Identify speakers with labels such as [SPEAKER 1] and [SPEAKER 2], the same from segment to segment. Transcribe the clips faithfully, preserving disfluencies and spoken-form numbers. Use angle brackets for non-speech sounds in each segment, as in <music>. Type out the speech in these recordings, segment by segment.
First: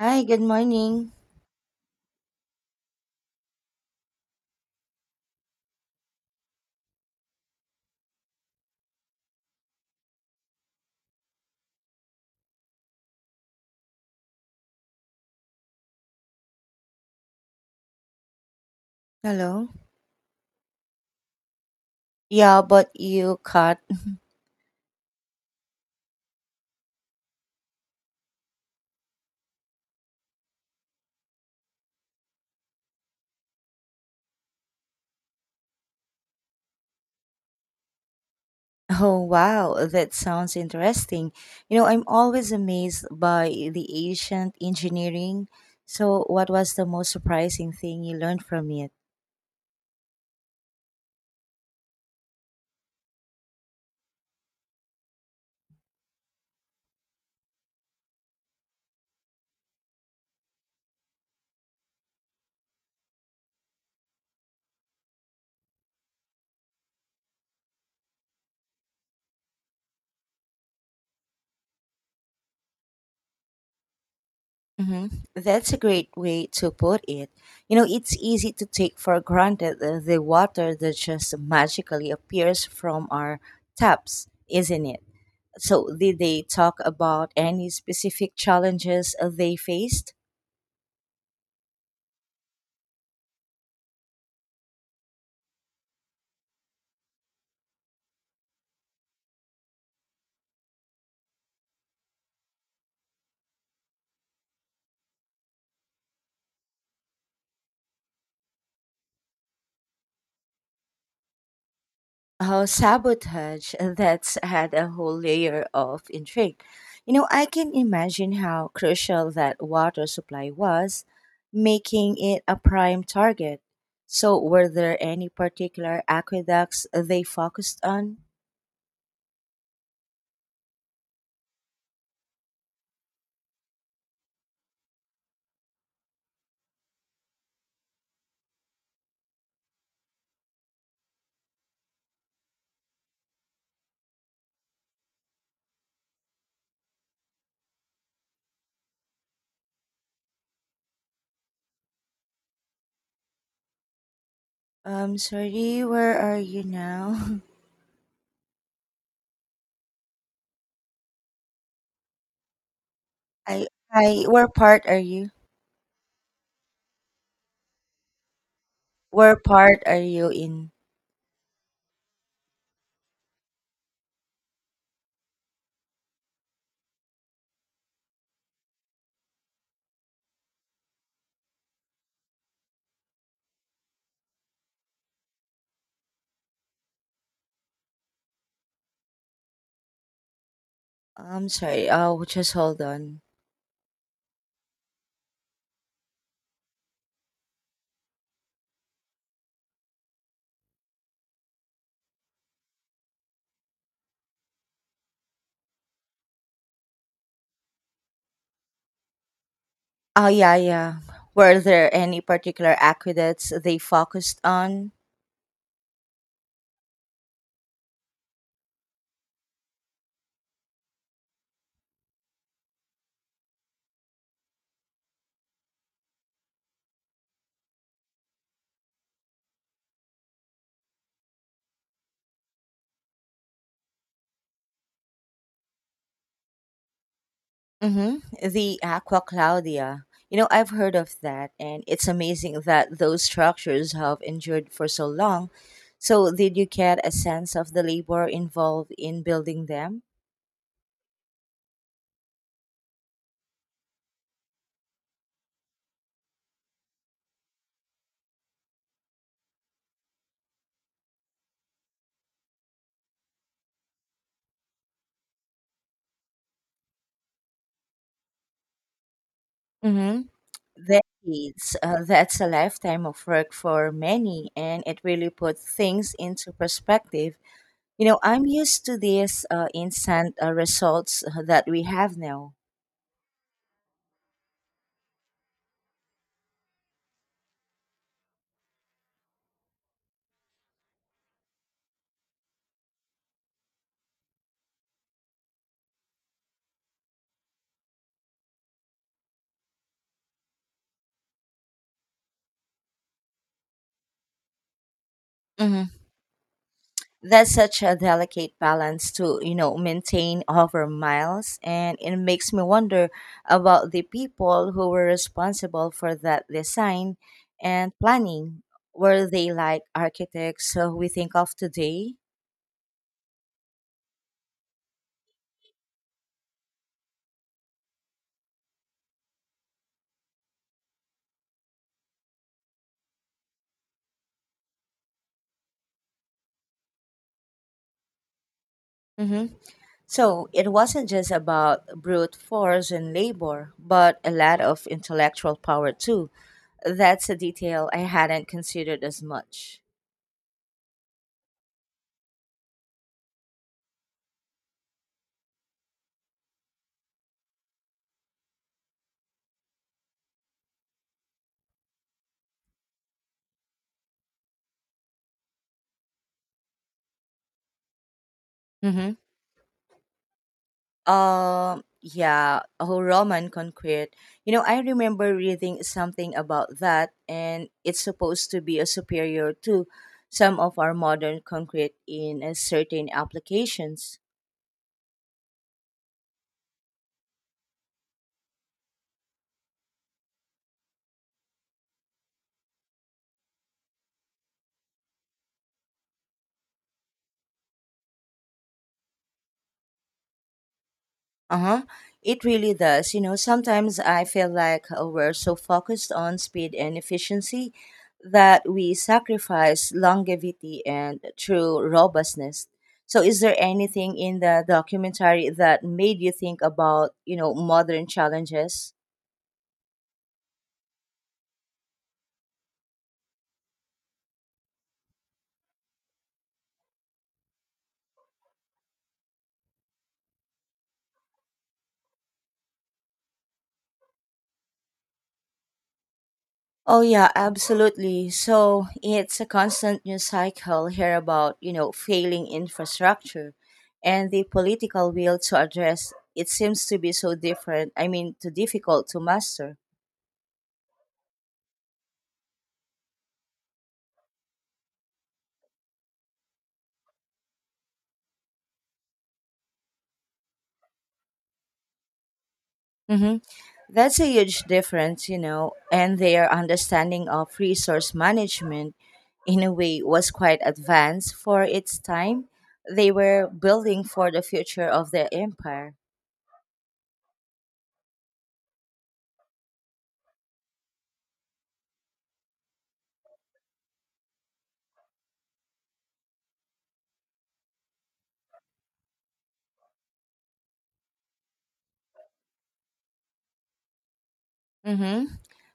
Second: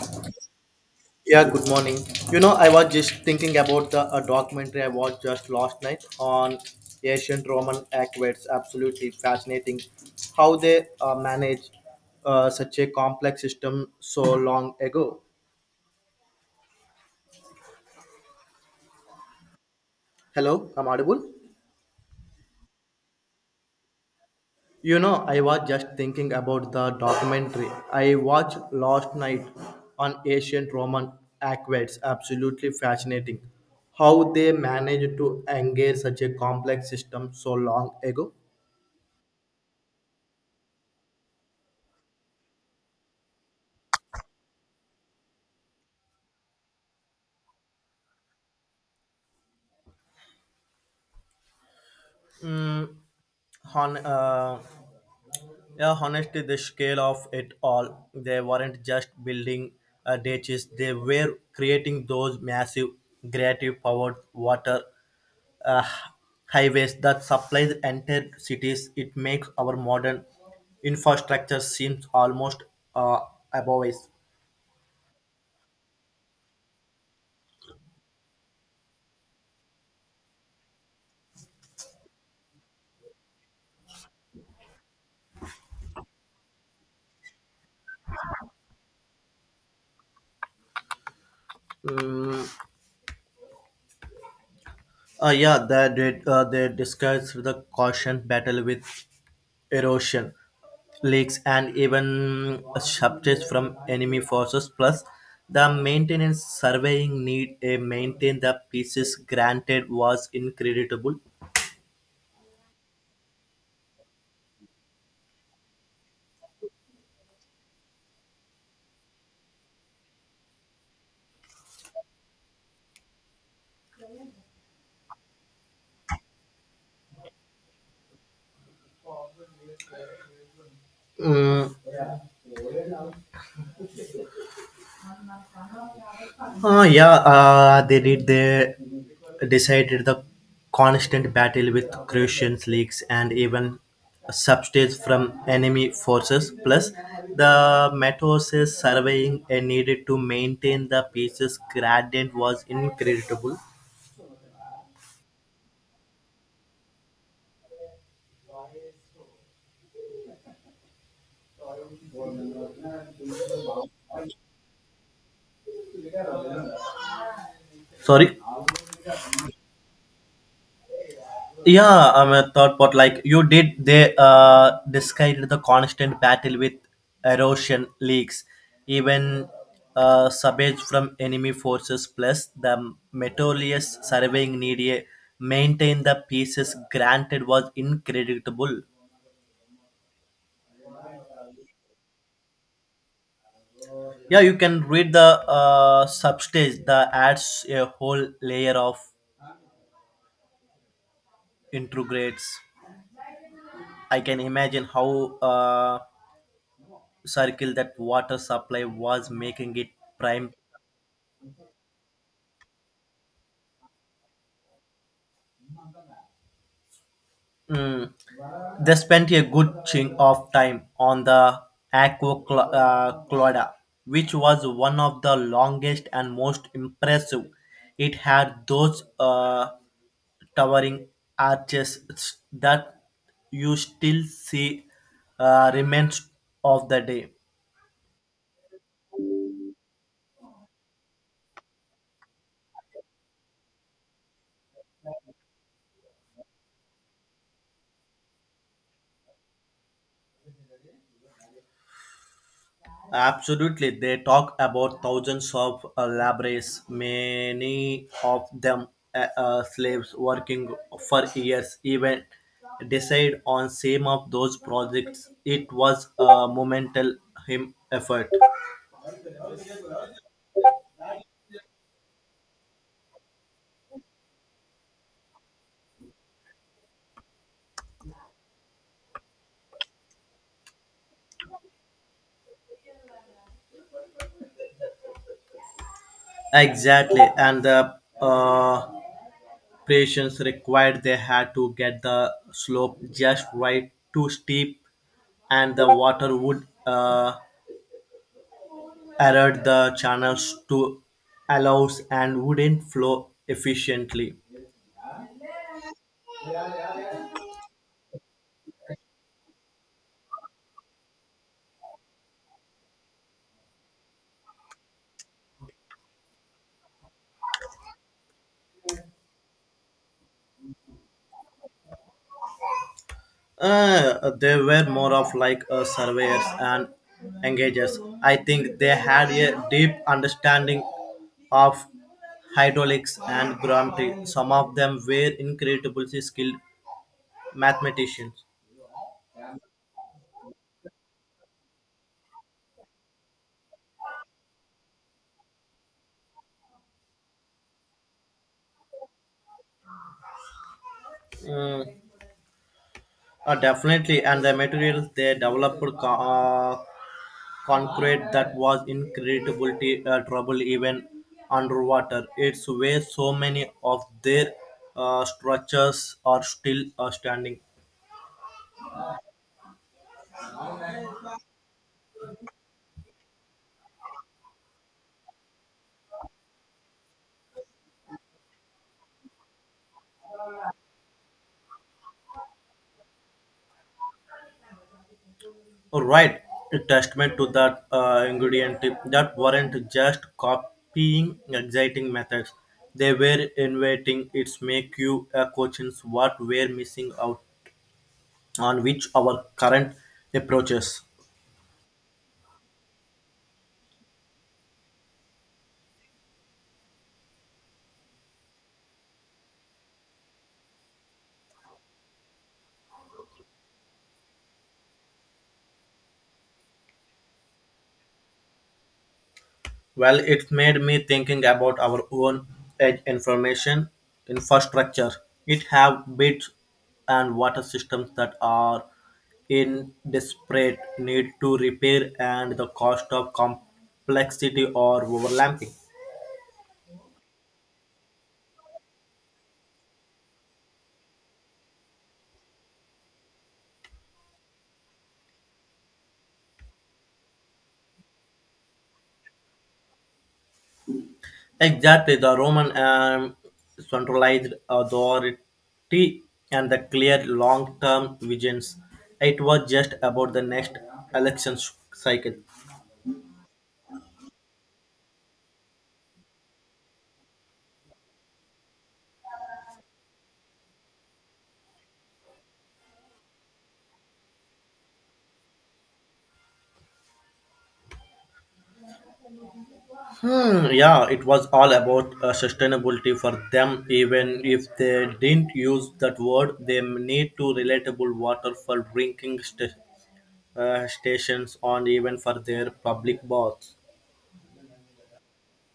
[SPEAKER 1] Hi, good morning.
[SPEAKER 2] Yeah, good morning. You know, I was just thinking about the a documentary I watched just last night on ancient Roman aqueducts. Absolutely fascinating how they uh, managed uh, such a complex system so long ago.
[SPEAKER 1] Hello.
[SPEAKER 2] Hello, I'm audible.
[SPEAKER 1] Yeah, but you cut. <laughs>
[SPEAKER 2] You know, I was just thinking about the documentary I watched last night on ancient Roman aqueducts. Absolutely fascinating how they managed to engage such a complex system so long ago.
[SPEAKER 1] Oh, wow, that sounds interesting. You know, I'm always amazed by the ancient engineering. So, what was the most surprising thing you learned from it?
[SPEAKER 2] Mm, Hon- uh, yeah, honestly, the scale of it all, they weren't just building uh, ditches, they were creating those massive creative powered water uh, highways that supplies entire cities. It makes our modern infrastructure seems almost uh, above us.
[SPEAKER 1] Hmm. That's a great way to put it. You know, it's easy to take for granted the, the water that just magically appears from our taps, isn't it? So, did they talk about any specific challenges they faced?
[SPEAKER 2] Mm, Uh, yeah, they did. Uh, they discussed the caution battle with erosion, leaks, and even subjects from enemy forces. Plus, the maintenance surveying need a maintain the pieces granted was incredible.
[SPEAKER 1] Oh, sabotage. That's had a whole layer of intrigue. You know, I can imagine how crucial that water supply was, making it a prime target. So, were there any particular aqueducts they focused on?
[SPEAKER 2] Mm, Uh, yeah, uh, they did. They decided the constant battle with Croatian leagues and even substitutes from enemy forces. Plus, the Matos's surveying and needed to maintain the peace gradient was incredible.
[SPEAKER 1] Um, sorry, where are you now? <laughs> I, I, where part are you?
[SPEAKER 2] Sorry.
[SPEAKER 1] Where part are you in?
[SPEAKER 2] Yeah, I'm a thought pot. Like you did they uh described the constant battle with erosion leaks, even uh subage from enemy forces plus the meticulous surveying needed maintain the pieces granted was incredible.
[SPEAKER 1] I'm sorry. Oh, just hold on.
[SPEAKER 2] Yeah, you can read the uh substage that adds a whole layer of integrates. I can imagine how uh circle that water supply was making it
[SPEAKER 1] Oh,
[SPEAKER 2] prime.
[SPEAKER 1] yeah, yeah. Were there any particular aqueducts they focused on?
[SPEAKER 2] Mm. They spent a good chunk of time on the Aqua Cla- uh, Clauda, which was one of the longest and most impressive. It had those uh, towering arches that you still see uh, remains of the day.
[SPEAKER 1] Mm-hmm. The Aqua Claudia. You know, I've heard of that, and it's amazing that those structures have endured for so long. So, did you get a sense of the labor involved in building them?
[SPEAKER 2] Absolutely, they talk about thousands of uh, laborers, many of them uh, uh, slaves working for years, even decide on some of those projects. It was a monumental him effort.
[SPEAKER 1] Mm-hmm. Decades. Uh, that's a lifetime of work for many, and it really puts things into perspective. You know, I'm used to these uh, instant uh, results uh, that we have now.
[SPEAKER 2] Exactly, and the uh, patience required they had to get the slope just right, too steep, and the water would uh, aerate the channels to allows and wouldn't flow efficiently.
[SPEAKER 1] Hmm. That's such a delicate balance to, you know, maintain over miles. And it makes me wonder about the people who were responsible for that design and planning. Were they like architects uh, we think of today?
[SPEAKER 2] Uh, they were more of like uh, surveyors and engagers. I think they had a deep understanding of hydraulics and geometry. Some of them were incredibly skilled mathematicians.
[SPEAKER 1] Mm-hmm. So it wasn't just about brute force and labor, but a lot of intellectual power too. That's a detail I hadn't considered as much.
[SPEAKER 2] Mm, uh, Definitely, and the materials they developed co- uh, concrete that was in incredible t- uh, trouble even underwater. It's where so many of their uh, structures are still uh, standing.
[SPEAKER 1] Mm-hmm. Um, yeah, oh, Roman concrete. You know, I remember reading something about that, and it's supposed to be a superior to some of our modern concrete in a certain applications.
[SPEAKER 2] Right, a testament to that uh, ingredient tip that weren't just copying exciting methods. They were innovating. It's make you a questions what we're missing out on which our current approaches.
[SPEAKER 1] Uh-huh. It really does. You know, sometimes I feel like uh, we're so focused on speed and efficiency that we sacrifice longevity and true robustness. So is there anything in the documentary that made you think about, you know, modern challenges?
[SPEAKER 2] Well, it made me thinking about our own edge information infrastructure. It have bits and water systems that are in desperate need to repair and the cost of complexity or overlapping.
[SPEAKER 1] Oh yeah, absolutely. So it's a constant news cycle here about, you know, failing infrastructure and the political will to address it seems to be so different. I mean, too difficult to master.
[SPEAKER 2] Exactly, the Roman um, centralized authority and the clear long-term visions. It was just about the next election cycle.
[SPEAKER 1] Hmm. That's a huge difference, you know, and their understanding of resource management in a way was quite advanced for its time. They were building for the future of their empire.
[SPEAKER 2] Hmm, yeah, it was all about uh, sustainability for them. Even if they didn't use that word, they need to relatable water for drinking st- uh, stations and even for their public baths.
[SPEAKER 1] Mm-hmm.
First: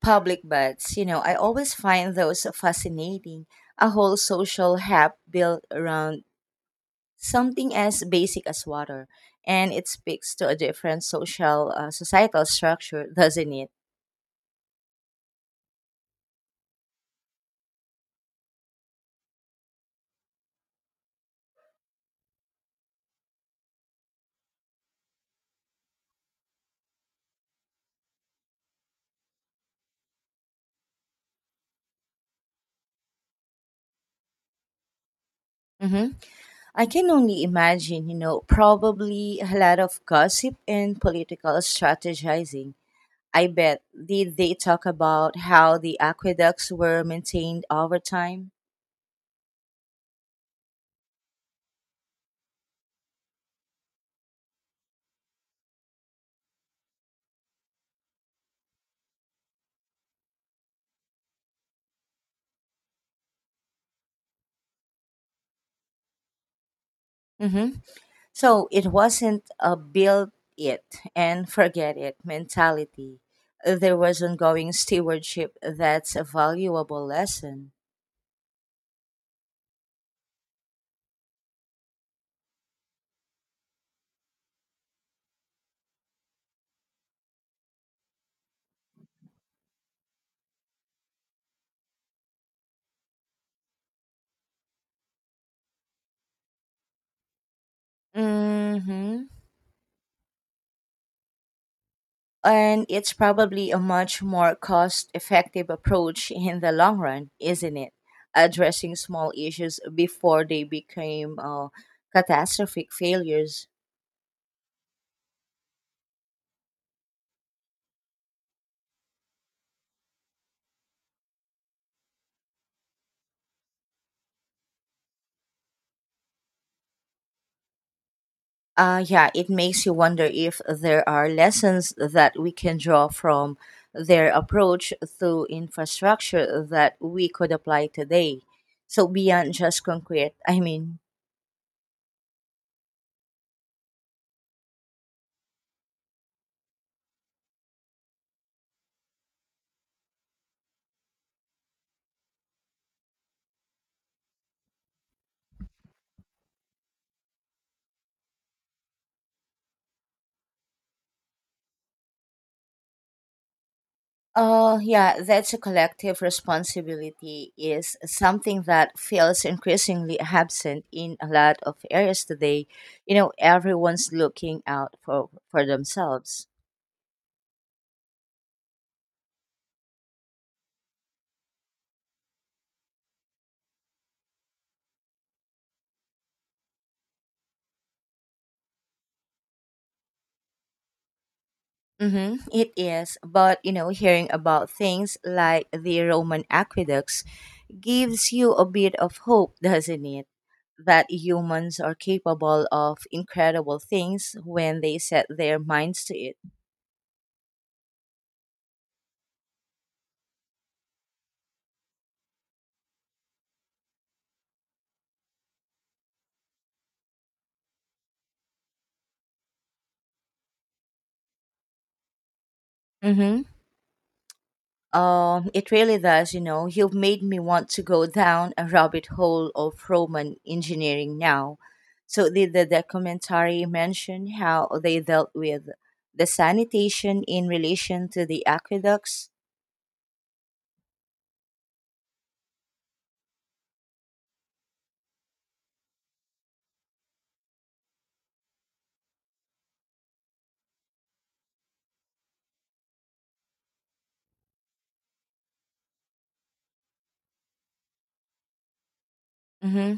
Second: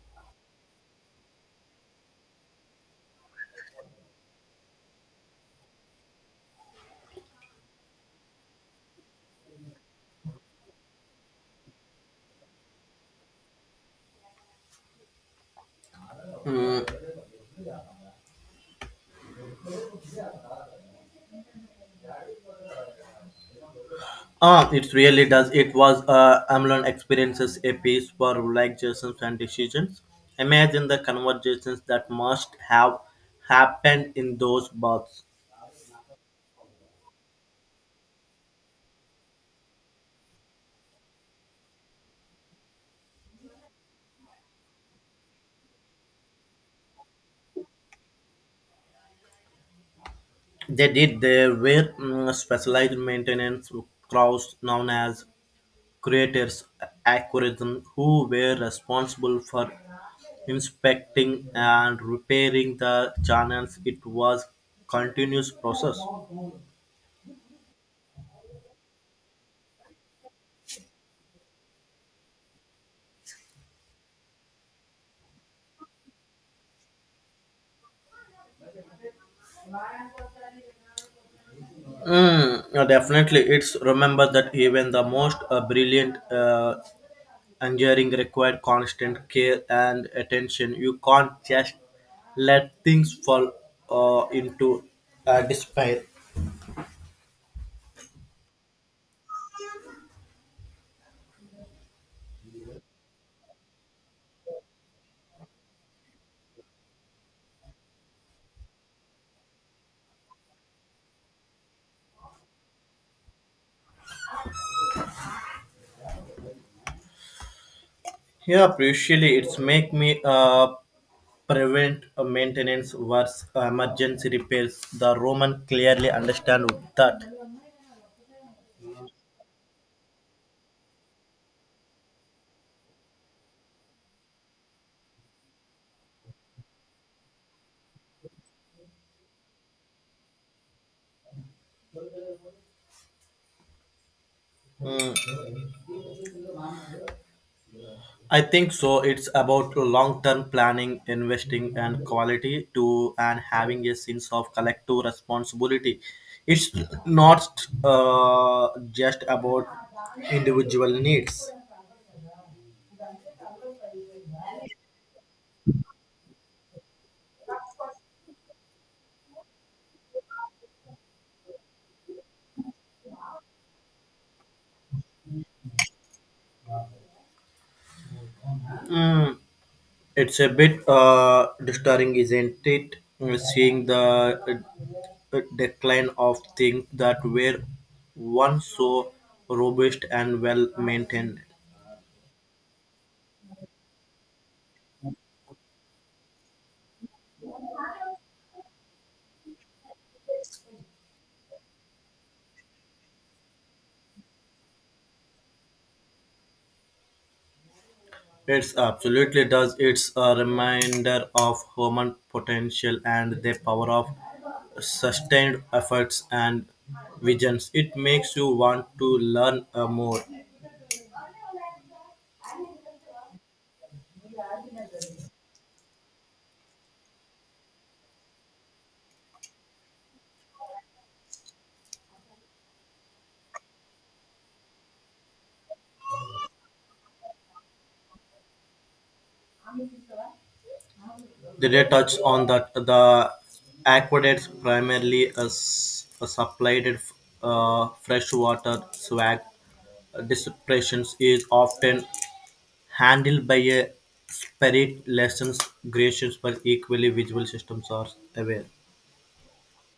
[SPEAKER 1] Public baths. You know, I always find those fascinating. A whole social hub built around something as basic as water, and it speaks to a different social uh, societal structure, doesn't it?
[SPEAKER 2] Ah, it really does. It was uh, Amlon experiences a piece for relaxations and decisions. Imagine the conversations that must have happened in those baths.
[SPEAKER 1] Hmm. I can only imagine. You know, probably a lot of gossip and political strategizing. I bet. Did they talk about how the aqueducts were maintained over time?
[SPEAKER 2] They did. There were mm, specialized maintenance crews known as creators algorithm who were responsible for inspecting and repairing the channels it was continuous process.
[SPEAKER 1] Mm-hmm. So it wasn't a build it and forget it mentality. There was ongoing stewardship. That's a valuable lesson.
[SPEAKER 2] Mm, uh, definitely it's remember that even the most uh, brilliant uh, engineering required constant care and attention you can't just let things fall uh, into uh, despair.
[SPEAKER 1] Mm-hmm. And it's probably a much more cost effective approach in the long run, isn't it? Addressing small issues before they became uh, catastrophic failures.
[SPEAKER 2] Yeah usually it's make me uh, preventive maintenance was emergency repairs. The Roman clearly understand that.
[SPEAKER 1] Uh, yeah, it makes you wonder if there are lessons that we can draw from their approach to infrastructure that we could apply today. So, beyond just concrete, I mean,
[SPEAKER 2] Mm, I think so. It's about long-term planning, investing, and quality to and having a sense of collective responsibility. It's not uh, just about individual needs.
[SPEAKER 1] Uh, yeah, that's a collective responsibility is something that feels increasingly absent in a lot of areas today. You know, everyone's looking out for for themselves.
[SPEAKER 2] Mm, It's a bit uh, disturbing, isn't it? Uh, Seeing the uh, uh, decline of things that were once so robust and well maintained.
[SPEAKER 1] Mm-hmm, it is, but you know, hearing about things like the Roman aqueducts gives you a bit of hope, doesn't it? That humans are capable of incredible things when they set their minds to it.
[SPEAKER 2] It's absolutely does. It's a reminder of human potential and the power of sustained efforts and visions. It makes you want to learn uh, more.
[SPEAKER 1] Mm-hmm. Um, it really does, you know. You've made me want to go down a rabbit hole of Roman engineering now. So, did the documentary mention how they dealt with the sanitation in relation to the aqueducts?
[SPEAKER 2] They touch on that the aqueducts primarily as s- supplied uh, fresh water, swag. Dispersion is often handled by a spirit lessons creations, but equally visual systems are aware.
[SPEAKER 1] Hmm.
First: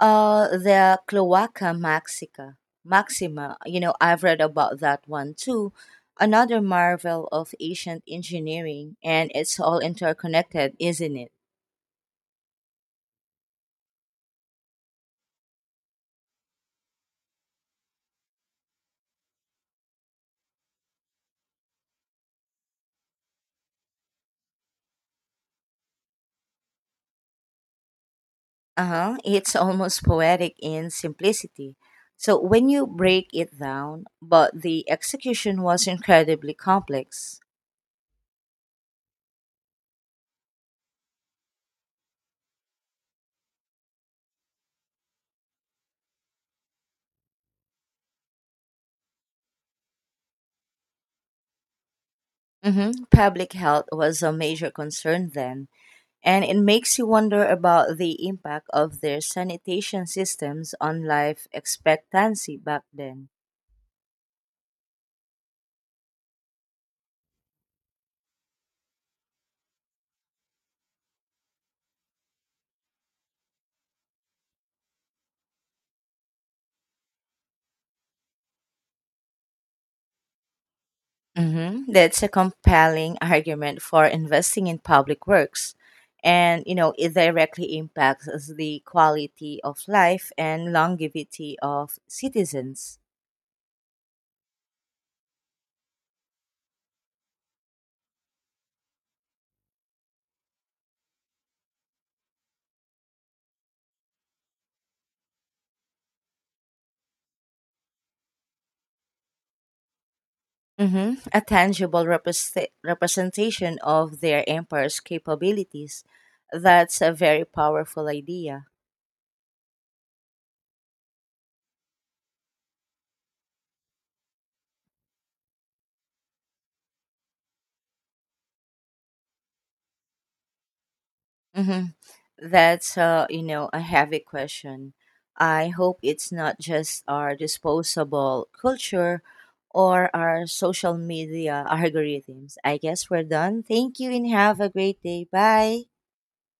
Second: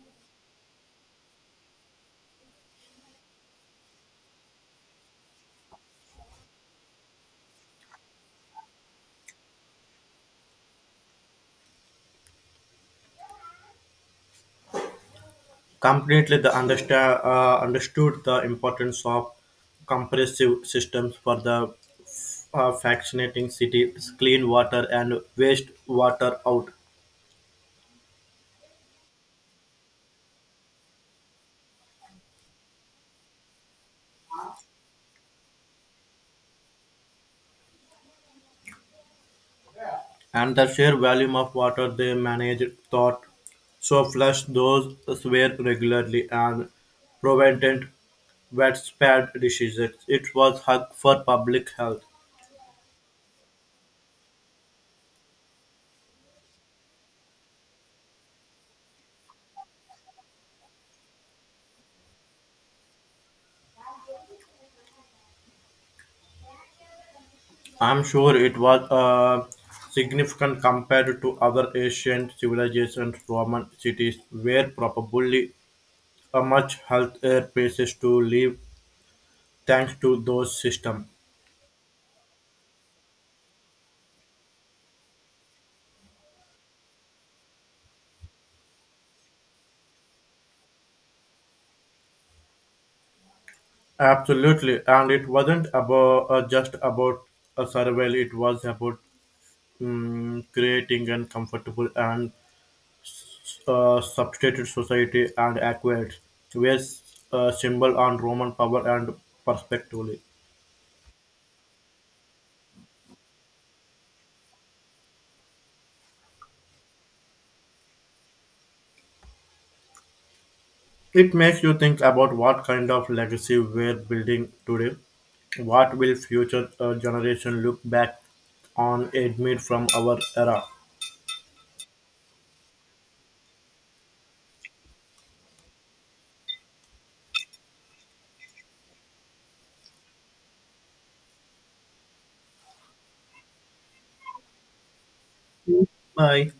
[SPEAKER 1] Uh, the Cloaca Maxica, Maxima. You know, I've read about that one too. Another marvel of ancient engineering, and it's all interconnected, isn't it?
[SPEAKER 2] Completely, the understand uh, understood the importance of compressive systems for the uh, fascinating city, clean water and waste water out.
[SPEAKER 1] Uh huh. It's <laughs> almost poetic in simplicity. So when you break it down, but the execution was incredibly complex.
[SPEAKER 2] And the sheer volume of water they managed thought so flush those were regularly and prevented widespread diseases. It was hug for public health.
[SPEAKER 1] Mm-hmm. Public health was a major concern then. And it makes you wonder about the impact of their sanitation systems on life expectancy back then.
[SPEAKER 2] I'm sure it was uh, significant compared to other ancient civilizations, Roman cities were probably a much healthier places to live thanks to those systems.
[SPEAKER 1] Hmm. That's a compelling argument for investing in public works. And, you know, it directly impacts the quality of life and longevity of citizens.
[SPEAKER 2] Absolutely, and it wasn't about uh, just about a survival; it was about mm, creating an comfortable and uh, substituted society and acquired, where uh, symbol on Roman power and perspectively.
[SPEAKER 1] Hmm. A tangible represent- representation of their empire's capabilities. That's a very powerful idea.
[SPEAKER 2] It makes you think about what kind of legacy we're building today. What will future uh, generation look back on admit from our era?
[SPEAKER 1] Hmm. That's uh, you know, a heavy question. I hope it's not just our disposable culture or our social media <laughs> algorithms. I guess we're done. Thank you and have a great day. Bye.
[SPEAKER 2] Bye.